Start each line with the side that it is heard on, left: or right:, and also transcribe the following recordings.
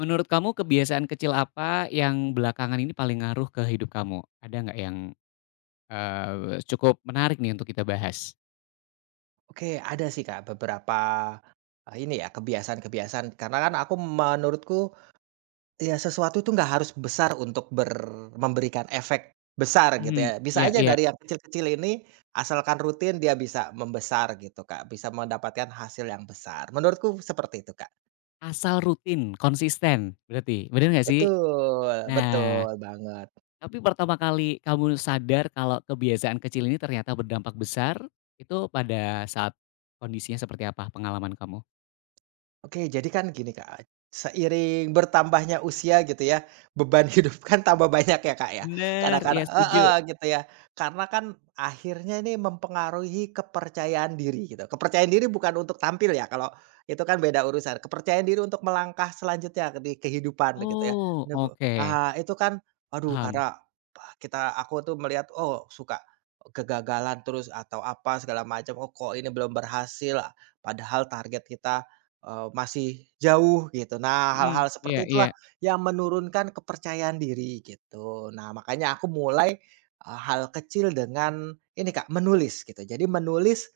left: Menurut kamu kebiasaan kecil apa yang belakangan ini paling ngaruh ke hidup kamu? Ada nggak yang, cukup menarik nih untuk kita bahas?
right: Oke, ada sih Kak beberapa, ini ya kebiasaan-kebiasaan karena kan aku menurutku ya sesuatu itu nggak harus besar untuk memberikan efek besar gitu
left: Mhm,
right: ya. Bisa
left: iya
right: aja
left: iya.
right: dari yang kecil-kecil ini asalkan rutin dia bisa membesar gitu Kak, bisa mendapatkan hasil yang besar. Menurutku seperti itu Kak.
left: Asal rutin, konsisten berarti, bener nggak sih?
right: Betul,
left: Nah,
right: betul banget.
left: tapi pertama kali kamu sadar kalau kebiasaan kecil ini ternyata berdampak besar, itu pada saat kondisinya seperti apa pengalaman kamu?
right: Oke, jadi kan gini Kak, seiring bertambahnya usia gitu ya, beban hidup kan tambah banyak ya Kak ya,
left: Bener, iya
right: kadang-kadang
left: setuju.
right: heeh, gitu ya. Karena kan akhirnya ini mempengaruhi kepercayaan diri gitu, kepercayaan diri bukan untuk tampil ya, kalau itu kan beda urusan, kepercayaan diri untuk melangkah selanjutnya di kehidupan gitu ya.
left: Oh,
right: Nebe
left: oke,
right: ah, itu kan aduh
left: paham.
right: karena ah, aku tuh melihat, oh suka kegagalan terus atau apa segala macam, oh kok ini belum berhasil, padahal target kita masih jauh gitu. Nah,
left: Mhm,
right: hal-hal
left: iya
right: seperti
left: iya.
right: itulah yang menurunkan kepercayaan diri gitu. Nah, makanya aku mulai, hal kecil dengan ini Kak, menulis gitu. Jadi menulis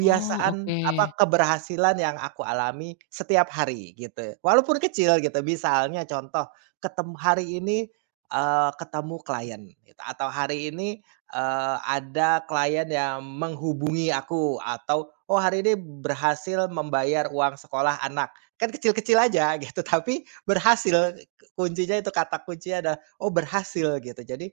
left: Oh, oke.
right: apa, keberhasilan yang aku alami setiap hari gitu. Walaupun kecil gitu, misalnya contoh hari ini, ketemu klien gitu, atau hari ini, ada klien yang menghubungi aku, atau oh, hari ini berhasil membayar uang sekolah anak, kan kecil-kecil aja gitu tapi berhasil, kuncinya itu kata kuncinya ada oh berhasil gitu. Jadi,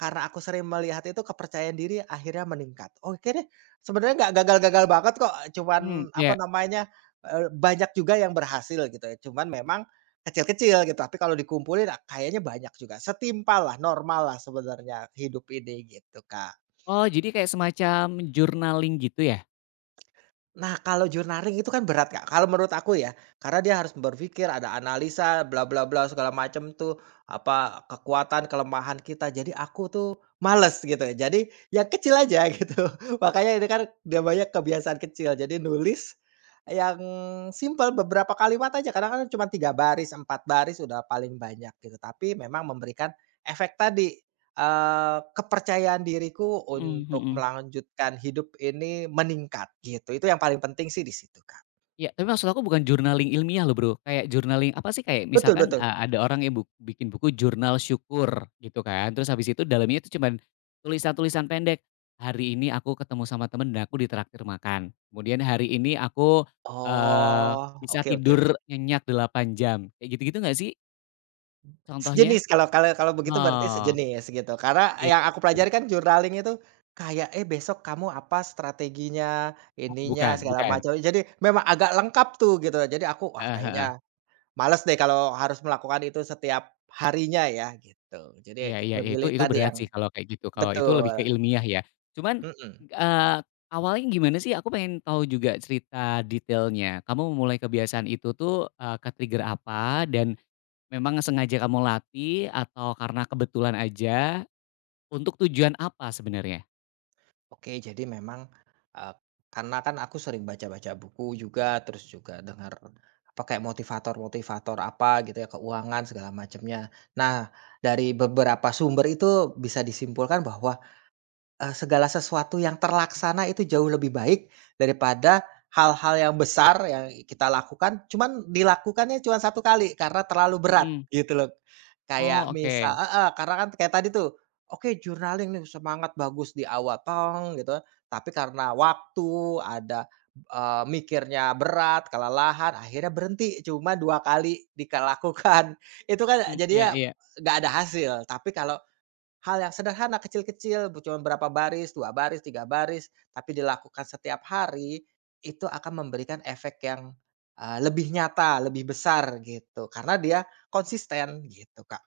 right: karena aku sering melihat itu kepercayaan diri akhirnya meningkat, oke deh sebenarnya nggak gagal-gagal banget kok,
left: Hmm,
right: cuman apa
left: iya.
right: namanya, banyak juga yang berhasil gitu ya, cuman memang, kecil-kecil gitu tapi kalau dikumpulin ah, kayaknya banyak juga, setimpal lah, normal lah sebenarnya hidup ini gitu Kak.
left: Oh, jadi kayak semacam journaling gitu ya?
right: Nah, kalau journaling itu kan berat, Kak, kalau menurut aku ya, karena dia harus berpikir, ada analisa, bla bla bla, segala macam tuh, apa, kekuatan, kelemahan kita, jadi aku tuh males gitu ya. Jadi, ya kecil aja gitu. Makanya ini kan dia banyak kebiasaan kecil, jadi nulis yang simpel, beberapa kalimat aja, kadang kan cuma 3 baris, 4 baris udah paling banyak gitu, tapi memang memberikan efek tadi. Kepercayaan diriku
left: Mhm
right: untuk
left: mhm.
right: melanjutkan hidup ini meningkat gitu, itu yang paling penting sih di situ, Kak.
left: Iya, tapi maksud aku bukan journaling ilmiah loh, Bro, kayak journaling apa sih, kayak
right: Betul
left: misalkan,
right: betul.
left: ada orang yang bikin buku jurnal syukur gitu kan, terus habis itu dalamnya itu cuman tulisan-tulisan pendek, "Hari ini aku ketemu sama temen dan aku ditraktir makan," kemudian, "Hari ini aku,
right: Oh,
left: bisa
right: oke oke oke.
left: tidur nyenyak 8 jam," kayak gitu-gitu nggak sih contohnya?
right: Sejenis, kalau kalau kalau begitu berarti
left: Oh,
right: sejenis gitu, karena
left: iya
right: yang aku
left: iya.
right: pelajari kan journaling itu kayak, "Eh, besok kamu apa strateginya,
left: Oh,
right: ininya,
left: bukan
right: segala
left: bukan.
right: macam." Jadi memang agak lengkap tuh gitu. Jadi aku, "Wah,
left: Heeh heeh.
right: kayaknya males deh kalau harus melakukan itu setiap harinya ya," gitu.
left: Iya
right: Jadi
left: iya iya, itu
right: memilih
left: itu
right: tadi
left: berat
right: yang
left: sih kalau kayak gitu, kalau itu
right: betul,
left: lebih ke ilmiah ya. Cuman,
right: mhm.
left: eee, awalnya gimana sih? Aku pengen tahu juga cerita detailnya. Kamu memulai kebiasaan itu tuh, ke-trigger apa? Dan memang sengaja kamu latih atau karena kebetulan aja? Untuk tujuan apa sebenarnya?
right: Oke, jadi memang, eee, karena kan aku sering baca-baca buku juga, terus juga dengar apa kayak motivator-motivator apa gitu ya, keuangan segala macamnya. Nah, dari beberapa sumber itu bisa disimpulkan bahwa segala sesuatu yang terlaksana itu jauh lebih baik daripada hal-hal yang besar yang kita lakukan, cuman dilakukannya cuma satu kali karena terlalu berat
left: Mhm.
right: gitu loh.
left: Oh,
right: Kayak misal
left: oke.
right: heeh, karena kan kayak tadi tuh, oke journaling nih semangat bagus di awal tong gitu, tapi karena waktu, ada, mikirnya berat, kelelahan, akhirnya berhenti cuma 2 kali itu kan
left: Mhm, iya
right: jadinya
left: iya.
right: nggak ada hasil, tapi kalau hal yang sederhana kecil-kecil, cuma berapa baris, 2 baris, 3 baris, tapi dilakukan setiap hari, itu akan memberikan efek yang, lebih nyata, lebih besar gitu, karena dia konsisten gitu, Kak.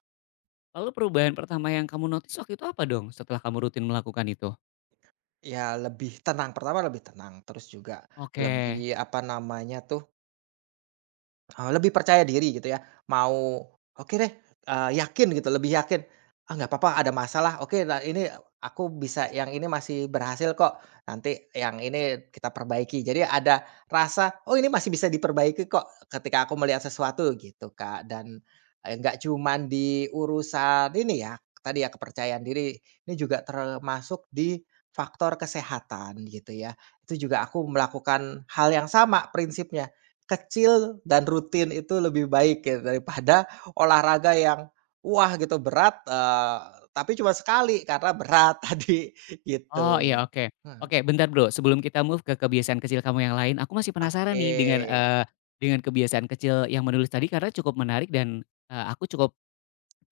left: Lalu perubahan pertama yang kamu notice waktu itu apa dong setelah kamu rutin melakukan itu?
right: Ya lebih tenang, pertama lebih tenang, terus juga lebih,
left: Oke.
right: apa namanya tuh, lebih percaya diri gitu ya, mau, "Oke deh," yakin gitu, lebih yakin, "Ah, nggak apa ada masalah, oke nah ini aku bisa, yang ini masih berhasil kok, nanti yang ini kita perbaiki." Jadi ada rasa, "Oh ini masih bisa diperbaiki kok," ketika aku melihat sesuatu gitu, Kak. Dan, nggak cuman di urusan ini ya, tadi ya kepercayaan diri, ini juga termasuk di faktor kesehatan gitu ya. Itu juga aku melakukan hal yang sama prinsipnya. Kecil dan rutin itu lebih baik ya daripada olahraga yang, wah gitu berat, tapi cuma sekali karena berat tadi
left: Oh
right: gitu.
left: iya oke.
right: Heeh,
left: Oke bentar Bro, sebelum kita move ke kebiasaan kecil kamu yang lain, aku masih penasaran
right: oke.
left: nih dengan kebiasaan kecil yang menulis tadi karena cukup menarik dan, aku cukup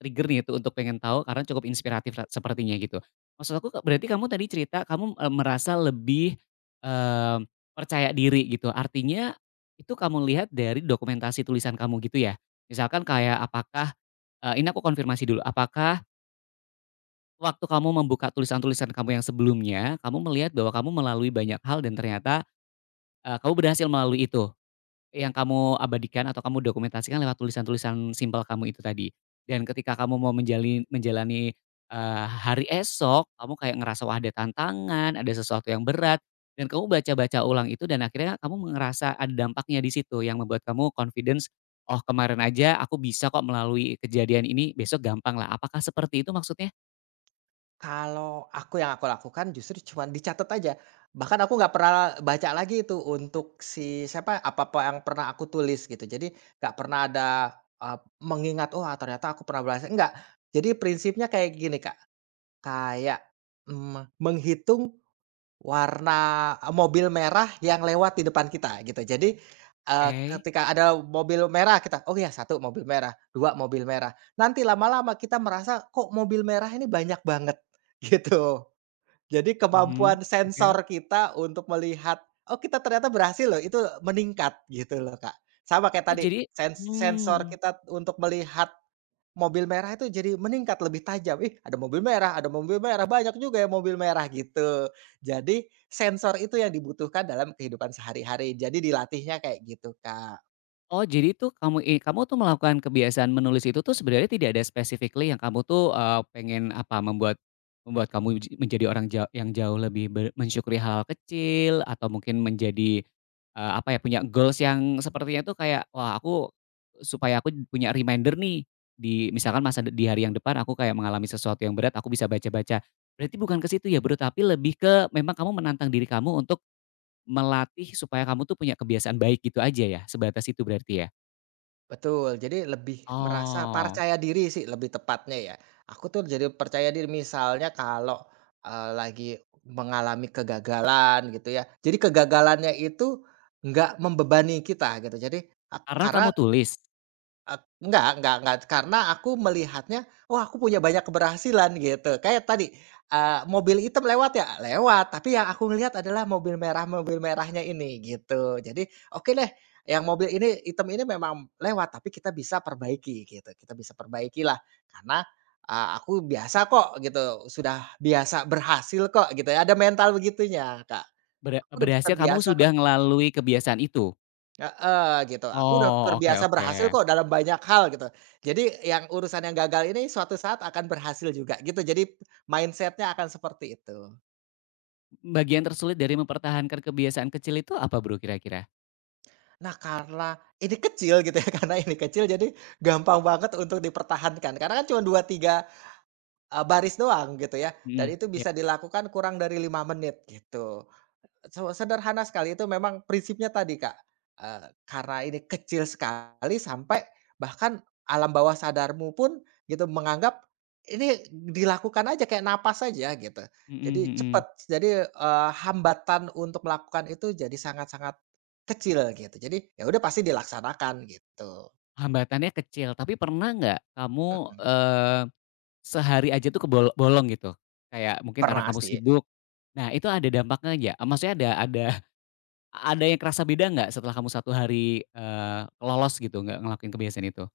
left: trigger nih itu untuk pengen tahu karena cukup inspiratif la sepertinya gitu. Maksud aku berarti kamu tadi cerita kamu, merasa lebih, eee, percaya diri gitu, artinya itu kamu lihat dari dokumentasi tulisan kamu gitu ya? Misalkan kayak ini aku konfirmasi dulu, apakah waktu kamu membuka tulisan-tulisan kamu yang sebelumnya, kamu melihat bahwa kamu melalui banyak hal dan ternyata, kamu berhasil melalui itu, yang kamu abadikan atau kamu dokumentasikan lewat tulisan-tulisan simpel kamu itu tadi. Dan ketika kamu mau menjalani, hari esok, kamu kayak ngerasa, wah ada tantangan, ada sesuatu yang berat, dan kamu baca-baca ulang itu dan akhirnya kamu ngerasa ada dampaknya di situ yang membuat kamu confidence, "Oh kemarin aja aku bisa kok melalui kejadian ini, besok gampang lah." Apakah seperti itu maksudnya?
right: Kalau aku yang aku lakukan justru cuman dicatat aja, bahkan aku nggak pernah baca lagi itu untuk siapa, apa-apa yang pernah aku tulis gitu. Jadi nggak pernah ada, eee, mengingat, oh ternyata aku pernah bahas" enggak. Jadi prinsipnya kayak gini Kak, kayak, menghitung warna, mobil merah yang lewat di depan kita gitu. Jadi, eee,
left: Oke.
right: ketika ada mobil merah kita, "Oh ya satu mobil merah, 2 mobil merah." Nanti lama-lama kita merasa, "Kok mobil merah ini banyak banget?" Gitu. Jadi
left: Mhm,
right: kemampuan
left: oke.
right: sensor kita untuk melihat, "Oh kita ternyata berhasil loh," itu meningkat gitu loh, Kak. Sama kayak
left: Oh
right: tadi,
left: jadi
right: sensor
left: mmm,
right: kita untuk melihat mobil merah itu jadi meningkat lebih tajam, "Ih ada mobil merah, ada mobil merah, banyak juga ya mobil merah," gitu. Jadi sensor itu yang dibutuhkan dalam kehidupan sehari-hari, jadi dilatihnya kayak gitu, Kak.
left: oh jadi tuh kamu tuh melakukan kebiasaan menulis itu tuh sebenarnya tidak ada specifically yang kamu tuh, pengen apa, membuat membuat kamu menjadi orang yang jauh lebih mensyukuri hal-hal kecil atau mungkin menjadi, apa ya, punya goals yang sepertinya tuh kayak, "Wah supaya aku punya reminder nih di" misalkan masa di hari yang depan aku kayak mengalami sesuatu yang berat, aku bisa baca-baca. Berarti bukan ke situ ya, Bro, tapi lebih ke memang kamu menantang diri kamu untuk melatih supaya kamu tuh punya kebiasaan baik gitu aja ya, sebatas itu berarti ya?
right: Betul, jadi lebih merasa
left: Oh,
right: percaya diri sih lebih tepatnya ya. Aku tuh jadi percaya diri misalnya kalau, lagi mengalami kegagalan gitu ya. Jadi kegagalannya itu nggak membebani kita gitu. Jadi
left: karena kamu
right: karena
left: tulis,
right: Enggak, karena aku melihatnya, wah aku punya banyak keberhasilan gitu. Kayak tadi, mobil hitam lewat ya? Lewat, tapi yang aku ngelihat adalah mobil merah, mobil merahnya ini gitu. Jadi, oke deh yang mobil ini hitam ini memang lewat, tapi kita bisa perbaiki gitu, kita bisa perbaiki lah. Karena, aku biasa kok gitu, sudah biasa berhasil kok gitu ya, ada mental begitunya Kak. Aku udah
left: berhasil kamu
right: terbiasa
left: sudah melalui kebiasaan itu?
right: heeh, gitu. Aku udah
left: Oh, oke
right: terbiasa berhasil
left: oke.
right: kok dalam banyak hal gitu. Jadi yang urusan yang gagal ini suatu saat akan berhasil juga gitu. Jadi mindsetnya akan seperti itu.
left: Bagian tersulit dari mempertahankan kebiasaan kecil itu apa Bro kira-kira?
right: Nah karena ini kecil gitu ya, karena ini kecil jadi gampang banget untuk dipertahankan. Karena kan cuma 2 3 baris doang gitu ya, dan
left: Mhm.
right: itu
left: Iya.
right: bisa dilakukan kurang dari 5 menit gitu. Sederhana sekali itu memang prinsipnya tadi, Kak, karena ini kecil sekali sampai bahkan alam bawah sadarmu pun gitu menganggap ini dilakukan aja kayak napas aja gitu.
left: Mhm
right: Jadi
left: mhm.
right: cepat jadi, hambatan untuk melakukan itu jadi sangat-sangat kecil gitu. Jadi ya udah pasti dilaksanakan gitu.
left: Hambatannya kecil, tapi pernah nggak kamu,
right: Mhm,
left: eee, sehari aja tuh kebolong gitu? Kayak mungkin karena
right: pernah
left: kamu
right: sih.
left: sibuk, nah itu ada dampaknya ya? Maksudnya ada yang kerasa beda nggak setelah kamu satu hari, lolos gitu, nggak ngelakuin kebiasaan itu?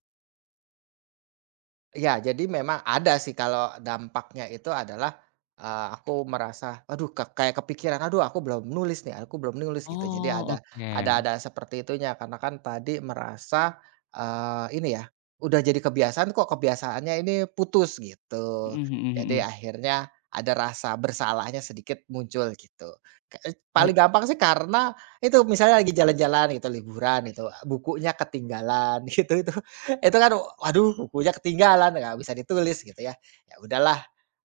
right: Ya jadi memang ada sih, kalau dampaknya itu adalah, aku merasa, aduh kayak kepikiran, "Aduh aku belum nulis nih, aku belum nulis," gitu. Jadi
left: Oh,
right: ada ada
left: oke.
right: ada seperti itunya karena kan tadi merasa, ini ya, udah jadi kebiasaan kok kebiasaannya ini putus gitu.
left: Mhm mhm
right: Jadi
left: mhm.
right: akhirnya ada rasa bersalahnya sedikit muncul gitu. Ke e
left: Oh
right: Paling gampang sih karena itu misalnya lagi jalan-jalan gitu, liburan itu bukunya ketinggalan gitu, itu kan, waduh bukunya ketinggalan, nggak bisa ditulis gitu ya. Ya udahlah,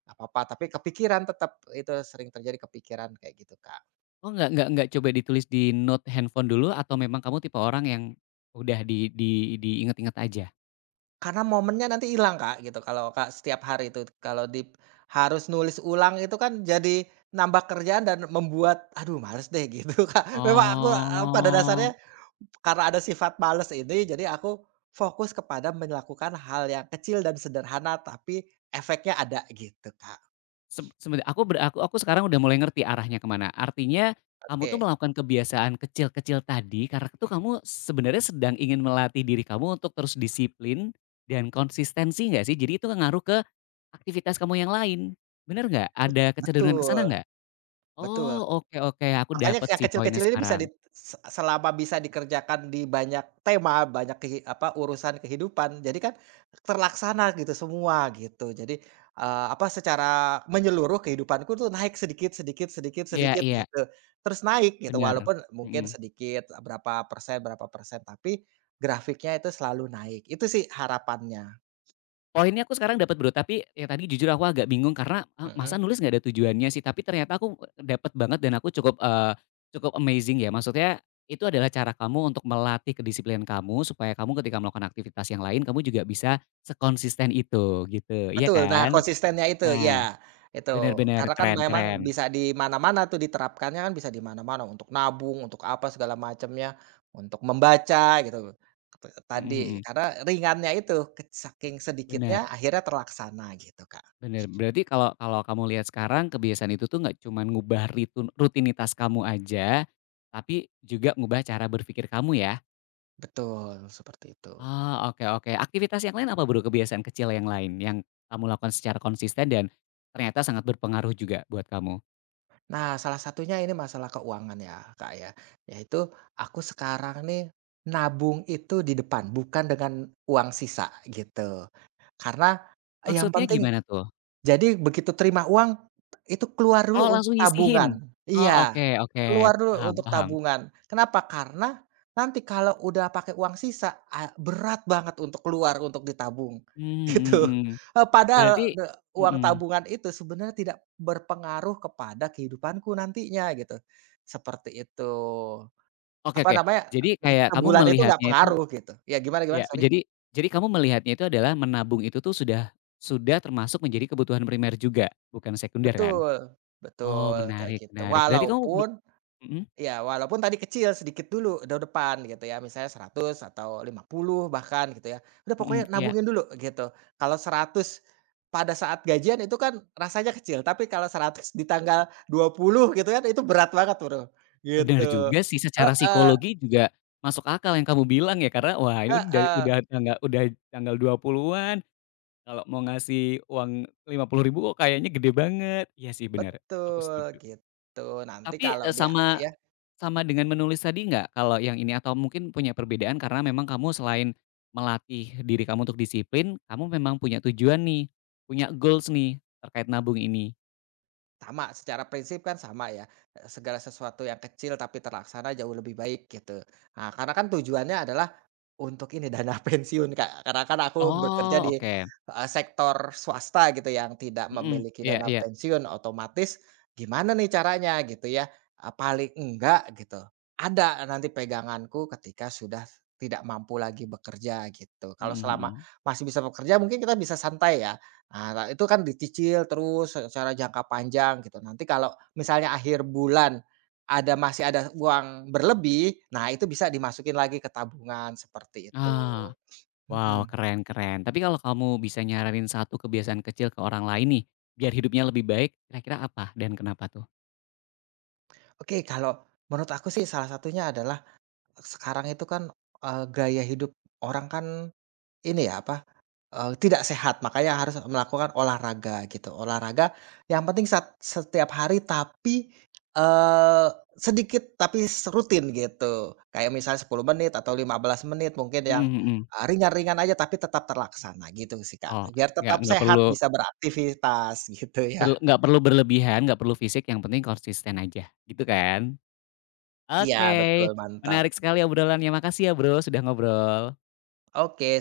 right: nggak apa-apa, tapi kepikiran tetap, itu sering terjadi kepikiran kayak gitu, Kak.
left: oh, nggak coba ditulis di note handphone dulu atau memang kamu tipe orang yang udah di diinget-inget aja?
right: Karena momennya nanti hilang, Kak, gitu kalau Kak setiap hari itu kalau harus nulis ulang itu kan jadi nambah kerjaan dan membuat, aduh males deh gitu, Kak. Memang aku, pada
left: Oh.
right: dasarnya karena ada sifat males ini, jadi aku fokus kepada melakukan hal yang kecil dan sederhana tapi efeknya ada gitu, Kak.
left: Sebenarnya aku ber aku sekarang udah mulai ngerti arahnya ke mana. Artinya kamu tuh
right: Oke.
left: melakukan kebiasaan kecil-kecil tadi karena tuh kamu sebenarnya sedang ingin melatih diri kamu untuk terus disiplin dan konsistensi nggak sih? Jadi itu ngaruh ke aktivitas kamu yang lain, bener nggak? Ada kecenderungan ke
right: Betul
left: sana nggak?
right: betul.
left: Oh, oke oke, aku
right: Makanya
left: dapet
right: yang
left: sih poinnya
right: kecil-kecil ini bisa
left: sekarang.
right: dit se selama bisa dikerjakan di banyak tema, banyak apa, urusan kehidupan, jadi kan terlaksana gitu semua gitu. Jadi, apa, secara menyeluruh kehidupanku tuh naik sedikit sedikit sedikit
left: Iya
right: sedikit
left: iya,
right: gitu, terus naik gitu
left: bener,
right: walaupun mungkin
left: mhm.
right: sedikit, berapa persen, tapi grafiknya itu selalu naik. Itu sih harapannya,
left: Poinnya aku sekarang dapat Bro, tapi yang tadi jujur aku agak bingung karena, masa
right: mhm.
left: nulis nggak ada tujuannya sih, tapi ternyata aku dapat banget dan aku cukup, cukup amazing ya. Maksudnya itu adalah cara kamu untuk melatih kedisiplinan kamu supaya kamu ketika melakukan aktivitas yang lain kamu juga bisa sekonsisten itu gitu, iya
right: Betul, nah
left: kan?
right: konsistennya itu,
left: Nah,
right: iya, itu.
left: bener bener,
right: Karena kan
left: keren
right: memang
left: keren.
right: bisa di mana-mana tuh diterapkannya, kan bisa di mana-mana, untuk nabung, untuk apa segala macamnya, untuk membaca gitu,
left: Mhm
right: tadi,
left: mhm,
right: karena ringannya itu, saking
left: bener
right: sedikitnya akhirnya terlaksana gitu, Kak.
left: bener. Berarti kalau kalau kamu lihat sekarang kebiasaan itu tuh nggak cuman ngubah rutinitas kamu aja, tapi juga ngubah cara berpikir kamu ya?
right: Betul, seperti itu.
left: Ah oke oke. Aktivitas yang lain apa Bro, kebiasaan kecil yang lain yang kamu lakukan secara konsisten dan ternyata sangat berpengaruh juga buat kamu?
right: Nah, salah satunya ini masalah keuangan ya, Kak, ya, yaitu aku sekarang nih nabung itu di depan, bukan dengan uang sisa gitu. Karena yang
left: Maksudnya
right: penting,
left: gimana tuh?
right: jadi begitu terima uang, itu keluar dulu
left: Oh,
right: untuk
left: langsung
right: tabungan.
left: nyisihin? Oh,
right: Iya,
left: oke oke,
right: keluar dulu
left: paham
right: untuk
left: paham.
right: tabungan. Kenapa? Karena nanti kalau udah pakai uang sisa, berat banget untuk keluar untuk ditabung,
left: Hmm hmm
right: gitu.
left: hmm. Berarti.
right: Padahal de uang
left: Hmm
right: tabungan itu sebenarnya tidak berpengaruh kepada kehidupanku nantinya, gitu. Seperti itu.
left: oke
right: Apa
left: oke.
right: namanya,
left: Jadi kayak kamu
right: sebulan itu nggak
left: melihatnya itu
right: pengaruh gitu. Ya gimana gimana?
left: ya,
right: Sorry.
left: jadi kamu melihatnya itu adalah menabung itu tuh sudah termasuk menjadi kebutuhan primer juga, bukan sekunder kan?
right: Betul
left: Oh,
right: betul, kayak
left: menarik
right: gitu.
left: menarik. Berarti kamu mhm
right: Ya walaupun tadi kecil sedikit dulu depan gitu ya, misalnya 100 atau 50 bahkan gitu ya. Udah pokoknya
left: mhm, iya.
right: nabungin dulu gitu. Kalau 100 pada saat gajian itu kan rasanya kecil, tapi kalau 100 di tanggal 20 gitu kan itu berat banget, Bro, gitu.
left: Bener juga sih, secara
right: Heeh
left: psikologi juga masuk akal yang kamu bilang ya, karena wah ini udah
right: heeh,
left: udah tanggal udah tanggal 20-an, kalau mau ngasih uang 50.000 kok kayaknya gede banget. Iya sih bener, aku
right: betul
left: setuju.
right: gitu. Nanti
left: Tapi,
right: kalau dia
left: sama
right: ya.
left: sama dengan menulis tadi nggak kalau yang ini atau mungkin punya perbedaan karena memang kamu selain melatih diri kamu untuk disiplin, kamu memang punya tujuan nih, punya goals nih terkait nabung ini?
right: Sama, secara prinsip kan sama ya, segala sesuatu yang kecil tapi terlaksana jauh lebih baik gitu. Nah, karena kan tujuannya adalah untuk ini dana pensiun, Kak, karena kan aku bekerja
left: Oh,
right: di,
left: oke.
right: sektor swasta gitu yang tidak
left: Mhm,
right: memiliki
left: iya
right: dana
left: iya.
right: pensiun, otomatis gimana nih caranya gitu ya, paling enggak gitu, ada nanti peganganku ketika sudah tidak mampu lagi bekerja gitu. Kalau
left: Mhm
right: selama
left: mhm.
right: masih bisa bekerja mungkin kita bisa santai ya. Ah, nah itu kan dicicil terus secara jangka panjang gitu. Nanti kalau misalnya akhir bulan masih ada uang berlebih, nah itu bisa dimasukin lagi ke tabungan seperti itu.
left: Ah. Wow,
right: Mhm.
left: keren keren. Tapi kalau kamu bisa nyaranin satu kebiasaan kecil ke orang lain nih, biar hidupnya lebih baik, kira-kira apa dan kenapa tuh?
right: Oke, kalau menurut aku sih salah satunya adalah sekarang itu kan, gaya hidup orang kan ini ya apa, tidak sehat, makanya harus melakukan olahraga gitu. Olahraga yang penting setiap hari tapi, eee, sedikit tapi rutin gitu. Kayak misalnya 10 menit atau 15 menit mungkin yang,
left: Mhm mhm.
right: ringan-ringan aja tapi tetap terlaksana gitu sih, Kak.
left: Oh,
right: Biar
left: nggak
right: tetap
left: nggak
right: sehat
left: perlu
right: bisa beraktivitas gitu ya.
left: nggak perlu berlebihan, nggak perlu fisik, yang penting konsisten aja, gitu kan?
right: Iya betul,
left: Oke,
right: mantap.
left: menarik sekali obrolannya. Makasih ya Bro, sudah ngobrol.
right: Oke.